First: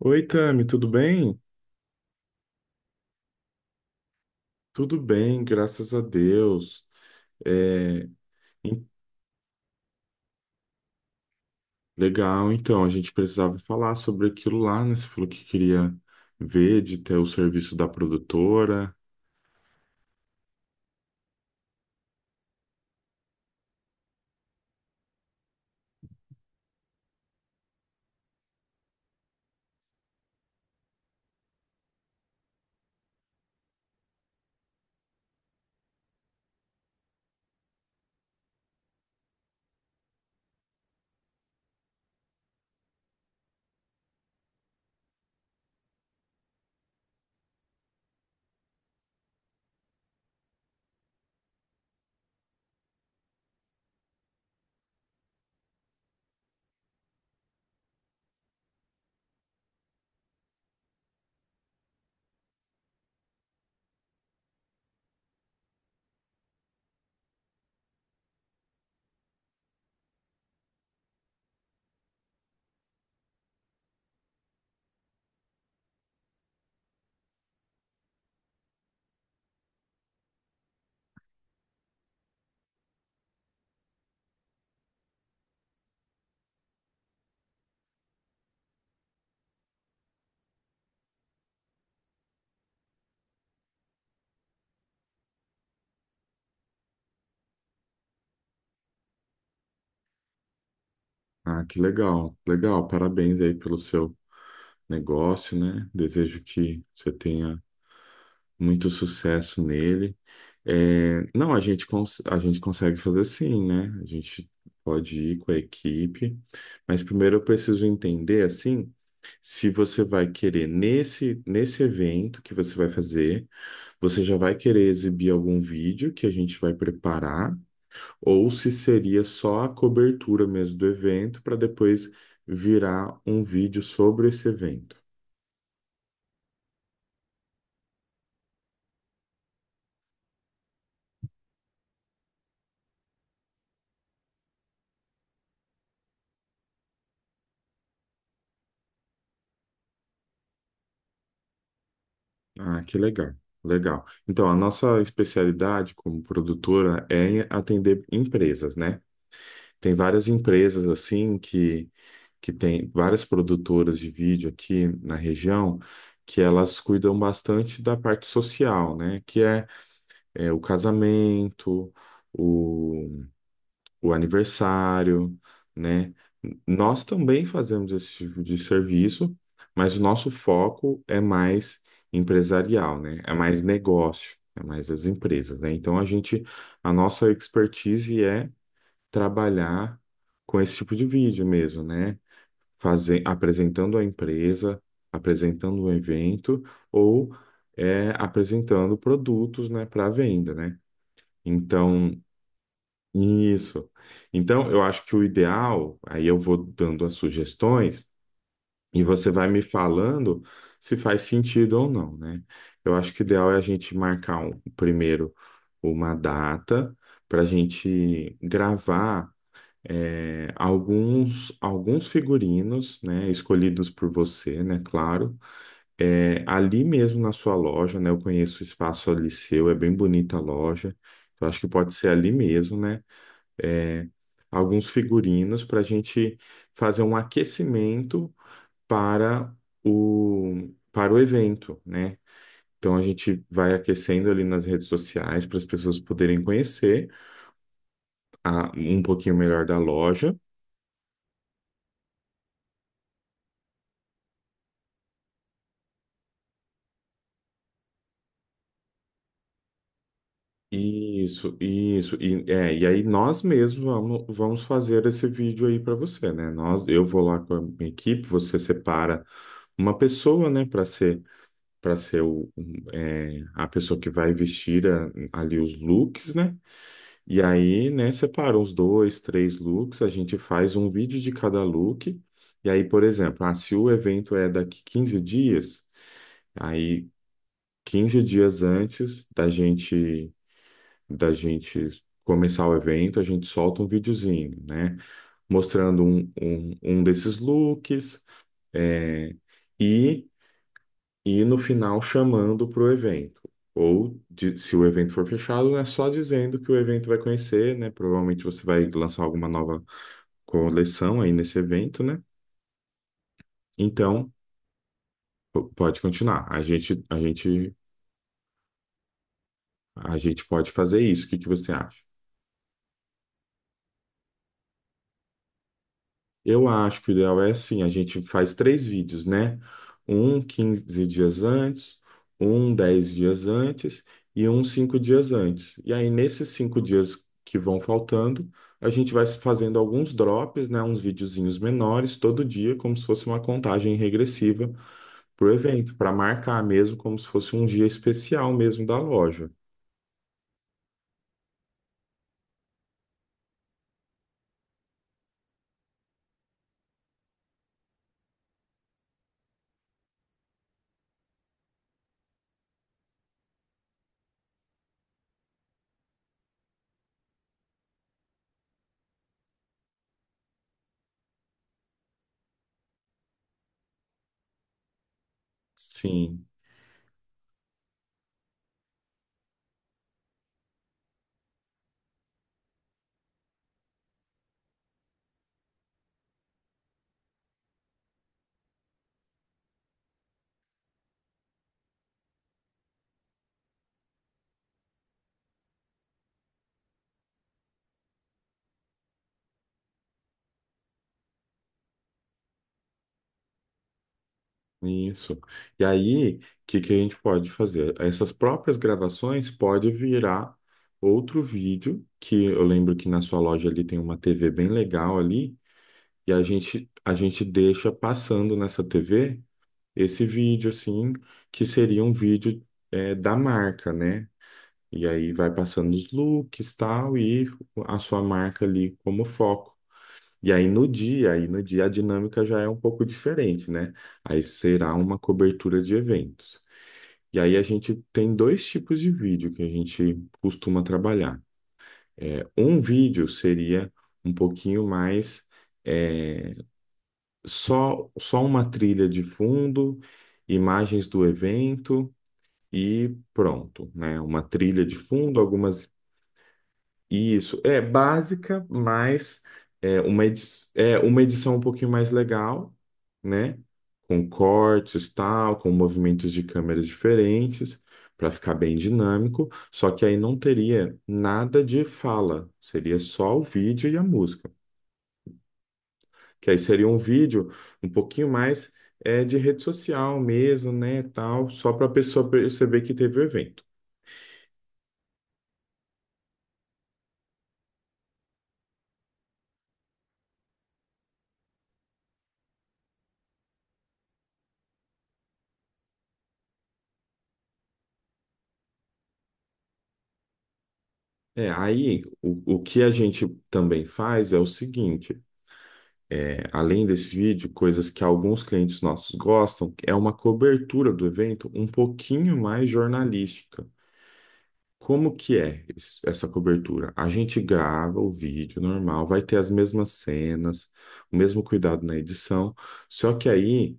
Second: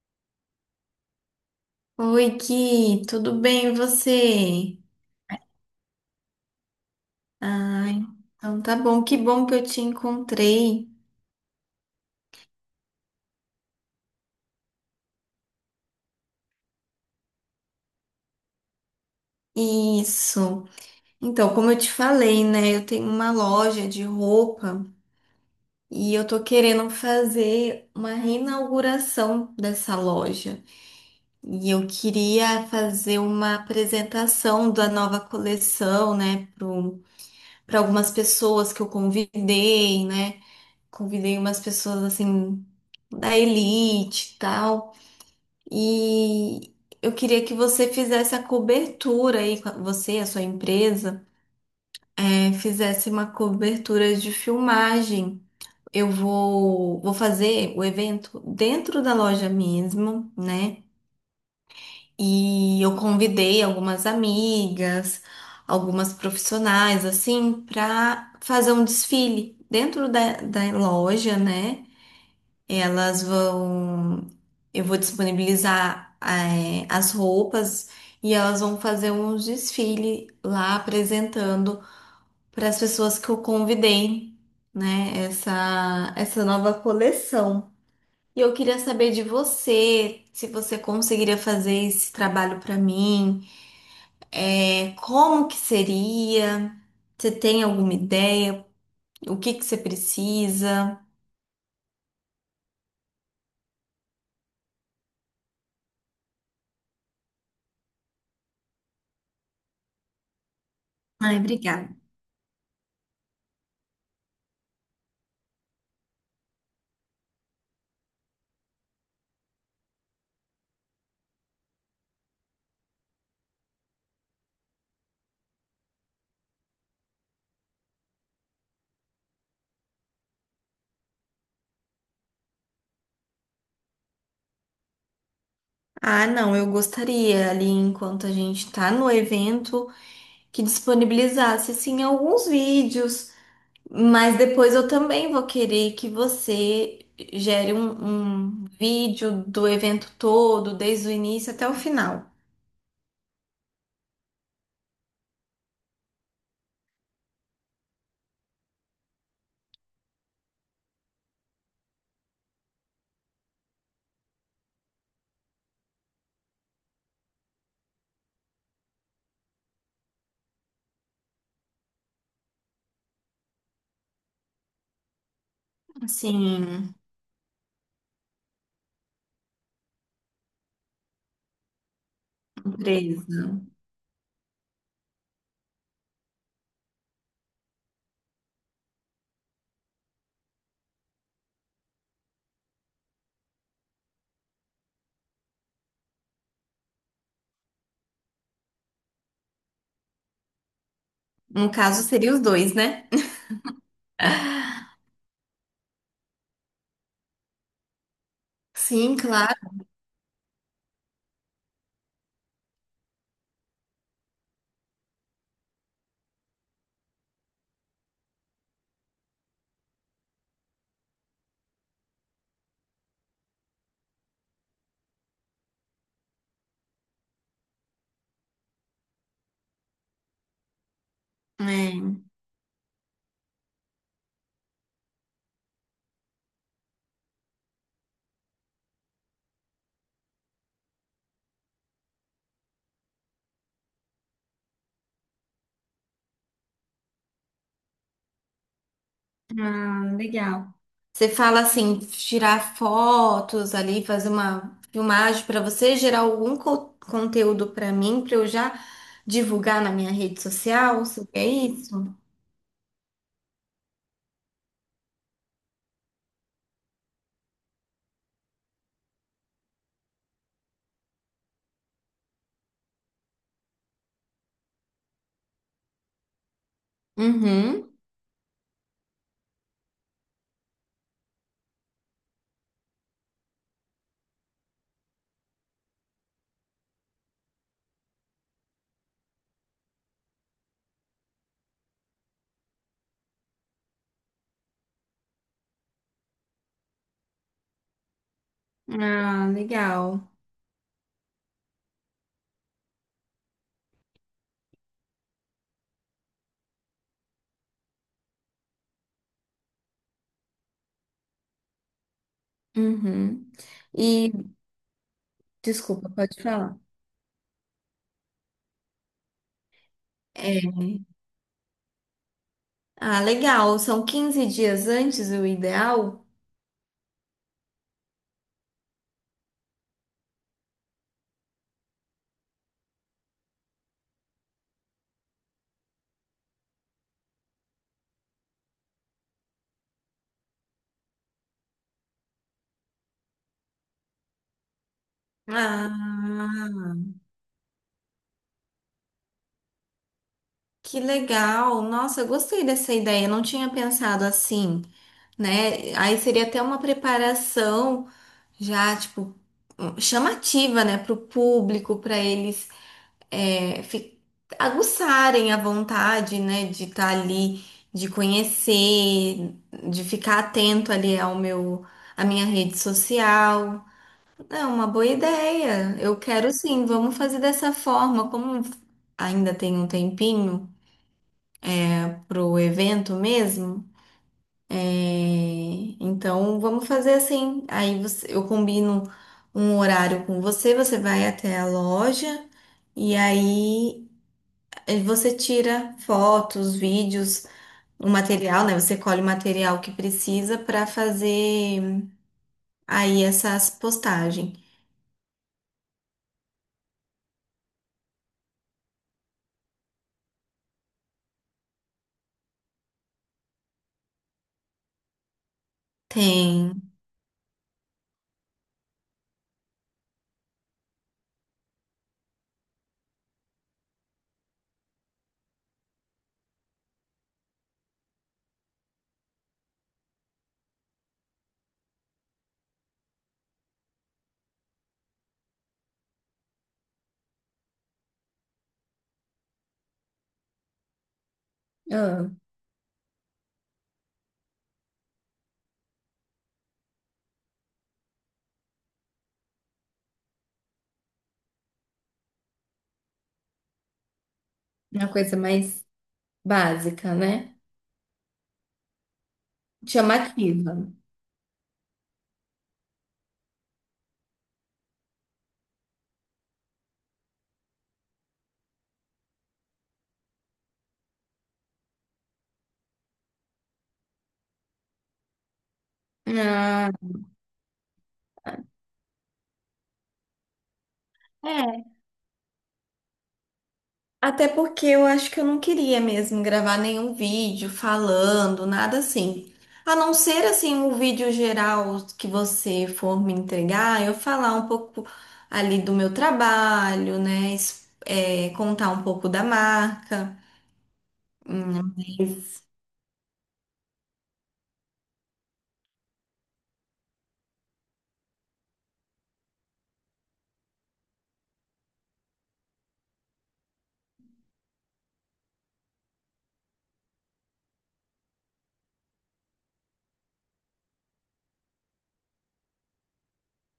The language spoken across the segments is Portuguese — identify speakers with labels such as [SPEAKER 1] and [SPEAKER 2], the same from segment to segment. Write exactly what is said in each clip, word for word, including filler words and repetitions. [SPEAKER 1] Oi, Tami, tudo bem?
[SPEAKER 2] Oi, Ki, tudo bem e você?
[SPEAKER 1] Tudo bem, graças a Deus.
[SPEAKER 2] Ai,
[SPEAKER 1] É,
[SPEAKER 2] então tá
[SPEAKER 1] em-
[SPEAKER 2] bom, que bom que eu te encontrei.
[SPEAKER 1] legal, então, a gente precisava falar sobre aquilo lá, né? Você falou que queria ver de ter o serviço da produtora.
[SPEAKER 2] Isso. Então, como eu te falei, né, eu tenho uma loja de roupa e eu tô querendo fazer uma reinauguração dessa loja. E eu queria fazer uma apresentação da nova coleção, né, para algumas pessoas que eu convidei, né? Convidei umas pessoas assim da elite e tal. E eu queria que você fizesse a cobertura aí, você, a sua empresa, é, fizesse uma cobertura de filmagem. Eu vou, vou fazer o evento dentro da loja mesmo, né? E eu convidei algumas amigas, algumas profissionais, assim, para fazer um desfile dentro da, da loja, né? Elas vão. Eu vou disponibilizar eh, as roupas e elas vão fazer um desfile lá apresentando para as pessoas que eu convidei, né? Essa, essa nova coleção. E eu queria saber de você, se você conseguiria fazer esse trabalho para mim, eh, como que seria? Você tem alguma ideia? O que que você precisa?
[SPEAKER 1] Ah, que legal, legal. Parabéns aí pelo seu negócio, né? Desejo que você tenha muito sucesso nele. É,
[SPEAKER 2] Ai,
[SPEAKER 1] não, a gente,
[SPEAKER 2] obrigada.
[SPEAKER 1] cons- a gente consegue fazer, sim, né? A gente pode ir com a equipe, mas primeiro eu preciso entender, assim, se você vai querer, nesse, nesse evento que você vai fazer, você já vai querer exibir algum vídeo que a gente vai preparar, ou se seria só a cobertura mesmo do evento, para depois virar um vídeo sobre esse evento.
[SPEAKER 2] Ah, não, eu gostaria ali enquanto a gente tá no evento que disponibilizasse assim alguns vídeos, mas depois eu também vou querer que você gere um, um vídeo do evento todo, desde o início até o final.
[SPEAKER 1] Ah, que legal, legal. Então, a nossa especialidade como produtora é atender empresas, né? Tem várias empresas assim que que tem várias produtoras de vídeo aqui na região que elas cuidam bastante da parte social, né? Que é, é, o casamento, o aniversário, né?
[SPEAKER 2] Assim,
[SPEAKER 1] Nós também fazemos esse tipo de serviço, mas o nosso foco é mais empresarial, né? É
[SPEAKER 2] empresa.
[SPEAKER 1] mais negócio, é mais as empresas, né? Então a gente, a nossa expertise é trabalhar com esse tipo de vídeo mesmo, né? Fazer, apresentando a empresa, apresentando o evento ou é, apresentando produtos, né, para venda, né?
[SPEAKER 2] No caso,
[SPEAKER 1] Então
[SPEAKER 2] seria os dois, né?
[SPEAKER 1] isso. Então, eu acho que o ideal, aí eu vou dando as sugestões e
[SPEAKER 2] Sim,
[SPEAKER 1] você vai
[SPEAKER 2] claro.
[SPEAKER 1] me falando se faz sentido ou não, né? Eu acho que o ideal é a gente marcar um, primeiro uma data para a gente gravar é, alguns, alguns figurinos, né? Escolhidos por você, né? Claro. É, ali mesmo na sua loja, né? Eu conheço o espaço ali seu, é bem bonita a loja. Eu acho que pode ser
[SPEAKER 2] É.
[SPEAKER 1] ali mesmo, né? é, alguns figurinos para a gente fazer um aquecimento para o, para o evento, né? Então a gente vai aquecendo ali nas redes sociais para as pessoas poderem conhecer a- um pouquinho melhor da
[SPEAKER 2] Ah,
[SPEAKER 1] loja.
[SPEAKER 2] legal. Você fala assim, tirar fotos ali, fazer uma filmagem para você gerar algum co- conteúdo para mim, para eu já divulgar na minha rede social, se é
[SPEAKER 1] Isso,
[SPEAKER 2] isso?
[SPEAKER 1] isso, e, é, e aí nós mesmos vamos, vamos fazer esse vídeo aí para você, né? Nós, eu vou lá com a minha equipe, você separa uma pessoa, né, para para ser o, um, é, a pessoa que vai vestir a- ali os looks, né? E aí,
[SPEAKER 2] Uhum.
[SPEAKER 1] né, separa os dois, três looks, a gente faz um vídeo de cada look. E aí, por exemplo, ah, se o evento é daqui quinze dias, aí quinze dias antes da gente da gente começar o evento, a gente solta um videozinho, né? Mostrando um, um, um desses looks, é,
[SPEAKER 2] Ah,
[SPEAKER 1] e
[SPEAKER 2] legal.
[SPEAKER 1] e no final chamando para o evento. Ou, de- se o evento for fechado, é só dizendo que o evento vai conhecer, né? Provavelmente você vai lançar alguma nova coleção aí nesse evento, né?
[SPEAKER 2] Uhum.
[SPEAKER 1] Então,
[SPEAKER 2] E,
[SPEAKER 1] p- pode
[SPEAKER 2] desculpa, pode
[SPEAKER 1] continuar. A
[SPEAKER 2] falar.
[SPEAKER 1] gente, a gente, a gente
[SPEAKER 2] é,
[SPEAKER 1] pode fazer isso. O que que você acha?
[SPEAKER 2] ah, legal, são quinze dias antes o ideal?
[SPEAKER 1] Eu acho que o ideal é assim, a gente faz três vídeos, né? Um quinze dias antes, um dez dias antes e um cinco dias antes. E aí, nesses cinco dias que vão faltando, a gente vai fazendo alguns drops, né? Uns videozinhos menores todo dia, como se fosse uma contagem regressiva para o evento, para
[SPEAKER 2] Ah,
[SPEAKER 1] marcar mesmo como se fosse um dia especial mesmo da loja.
[SPEAKER 2] que legal. Nossa, eu gostei dessa ideia, eu não tinha pensado assim. Né? Aí seria até uma preparação já, tipo, chamativa, né, para o público, para eles, é, fi- aguçarem a vontade, né, de estar ali, de conhecer, de ficar atento ali ao meu, à minha rede social. É uma boa ideia. Eu
[SPEAKER 1] Sim.
[SPEAKER 2] quero sim, vamos fazer dessa forma, como ainda tem um tempinho pro evento mesmo. É, então vamos fazer assim. Aí você- eu combino um horário com você, você vai até a loja e aí eh, você tira fotos, vídeos, o material, né? Você colhe o material que precisa para fazer aí essas postagens.
[SPEAKER 1] Isso. E aí, o que que a gente pode fazer? Essas próprias gravações pode virar outro vídeo, que eu lembro que na sua loja ali tem uma T V bem legal ali, e a
[SPEAKER 2] Tem.
[SPEAKER 1] gente, a gente deixa passando nessa T V esse vídeo, assim, que seria um vídeo é, da marca, né? E aí vai passando os looks, tal, e a sua marca ali como foco. E aí no dia, aí no dia a dinâmica já é um pouco diferente, né? Aí será uma cobertura de eventos. E aí a gente tem dois tipos de vídeo que a gente costuma trabalhar.
[SPEAKER 2] Ah,
[SPEAKER 1] É, um vídeo seria um pouquinho mais é, só só uma trilha de fundo, imagens do evento e pronto, né? Uma trilha de
[SPEAKER 2] uma coisa
[SPEAKER 1] fundo,
[SPEAKER 2] mais
[SPEAKER 1] algumas
[SPEAKER 2] básica, né?
[SPEAKER 1] Isso, é básica, mas é uma, edi
[SPEAKER 2] Chamativa.
[SPEAKER 1] é uma edição um pouquinho mais legal, né? Com cortes, tal, com movimentos de câmeras diferentes, para ficar bem dinâmico. Só que aí não teria nada de fala, seria só o vídeo e a música. Que aí seria um vídeo um pouquinho mais é, de rede social mesmo, né? Tal, só para a
[SPEAKER 2] Ah,
[SPEAKER 1] pessoa perceber que teve o evento.
[SPEAKER 2] até porque eu acho que eu não queria mesmo gravar nenhum vídeo falando, nada assim. A não ser assim o vídeo geral que você for me entregar, eu falar um pouco ali do meu trabalho, né? es- é, contar um pouco da marca.
[SPEAKER 1] É,
[SPEAKER 2] Hum,
[SPEAKER 1] aí o, o
[SPEAKER 2] mas-
[SPEAKER 1] que a gente também faz é o seguinte. É, além desse vídeo, coisas que alguns clientes nossos gostam, é uma cobertura do evento um pouquinho mais jornalística. Como que é es- essa cobertura? A gente grava o vídeo normal, vai ter as mesmas cenas, o mesmo cuidado na edição, só que aí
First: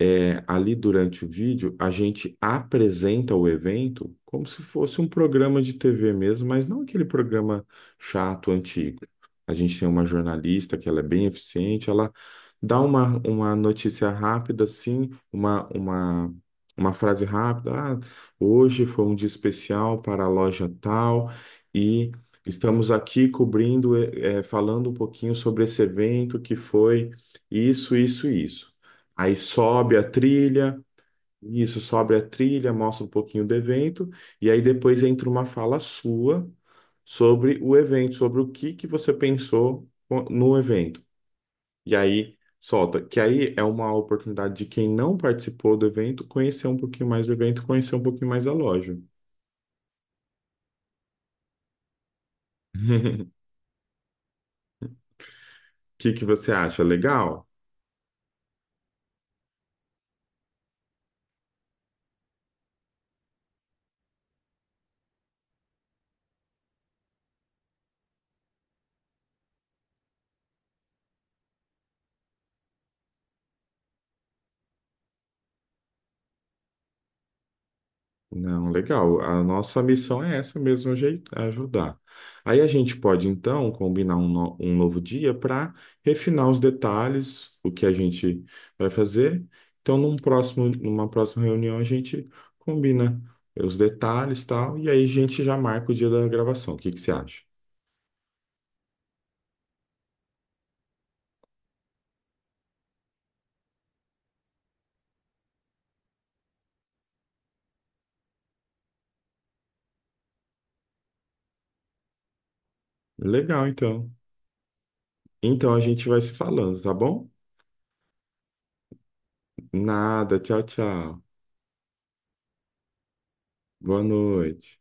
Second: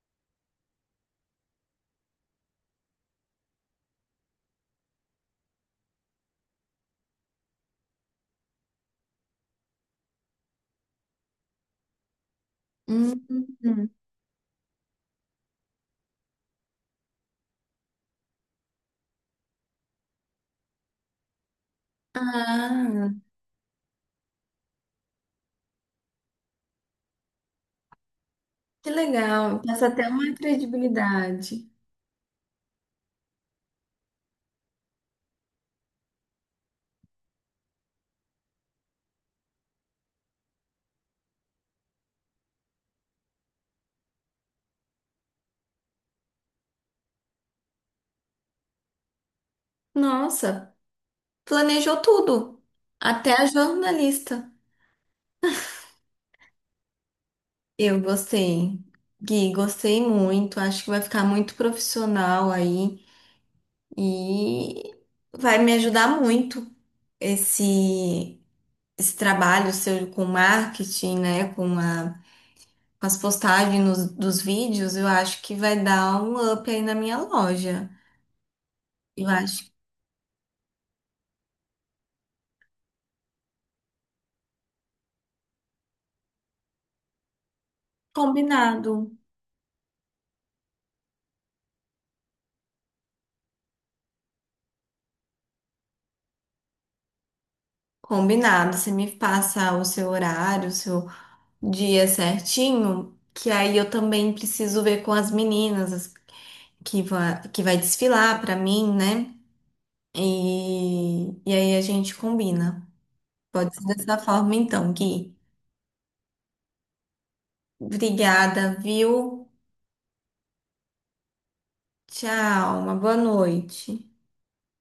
[SPEAKER 1] é, ali durante o vídeo, a gente apresenta o evento como se fosse um programa de T V mesmo, mas não aquele programa chato, antigo. A gente tem uma jornalista que ela é bem eficiente, ela dá uma, uma
[SPEAKER 2] Hum.
[SPEAKER 1] notícia rápida, assim, uma, uma, uma frase rápida. Ah, hoje foi um dia especial para a loja tal e estamos
[SPEAKER 2] Ah,
[SPEAKER 1] aqui cobrindo, eh, eh, falando um pouquinho sobre esse evento que foi isso, isso, isso.
[SPEAKER 2] que
[SPEAKER 1] Aí
[SPEAKER 2] legal. Passa
[SPEAKER 1] sobe a
[SPEAKER 2] até uma
[SPEAKER 1] trilha,
[SPEAKER 2] credibilidade.
[SPEAKER 1] isso, sobe a trilha, mostra um pouquinho do evento, e aí depois entra uma fala sua sobre o evento, sobre o que que você pensou co- no evento. E aí solta, que aí é uma oportunidade de quem não participou do evento conhecer um pouquinho mais do evento, conhecer um pouquinho mais a loja.
[SPEAKER 2] Nossa, planejou tudo. Até a jornalista.
[SPEAKER 1] O que que você acha? Legal?
[SPEAKER 2] Eu gostei. Gui, gostei muito. Acho que vai ficar muito profissional aí e vai me ajudar muito esse, esse trabalho seu com marketing, né? Com a, com as postagens nos- dos vídeos. Eu acho que vai dar um up aí na minha loja.
[SPEAKER 1] Não, legal.
[SPEAKER 2] Eu
[SPEAKER 1] A
[SPEAKER 2] acho que
[SPEAKER 1] nossa missão é essa mesmo, ajei- ajudar. Aí a gente pode, então, combinar um, no- um novo dia para refinar os detalhes, o que a gente vai
[SPEAKER 2] combinado.
[SPEAKER 1] fazer. Então, num próximo, numa próxima reunião, a gente combina os detalhes e tal, e aí a gente já marca o dia da gravação. O que que você acha?
[SPEAKER 2] Combinado. Você me passa o seu horário, o seu dia certinho, que aí eu também preciso ver com as meninas. que vai, que vai desfilar pra mim, né? E, e aí a gente combina.
[SPEAKER 1] Legal,
[SPEAKER 2] Pode ser
[SPEAKER 1] então.
[SPEAKER 2] dessa forma então, Gui.
[SPEAKER 1] Então, a gente vai se falando, tá bom?
[SPEAKER 2] Obrigada, viu?
[SPEAKER 1] Nada, tchau, tchau.
[SPEAKER 2] Tchau, uma boa
[SPEAKER 1] Boa
[SPEAKER 2] noite.
[SPEAKER 1] noite.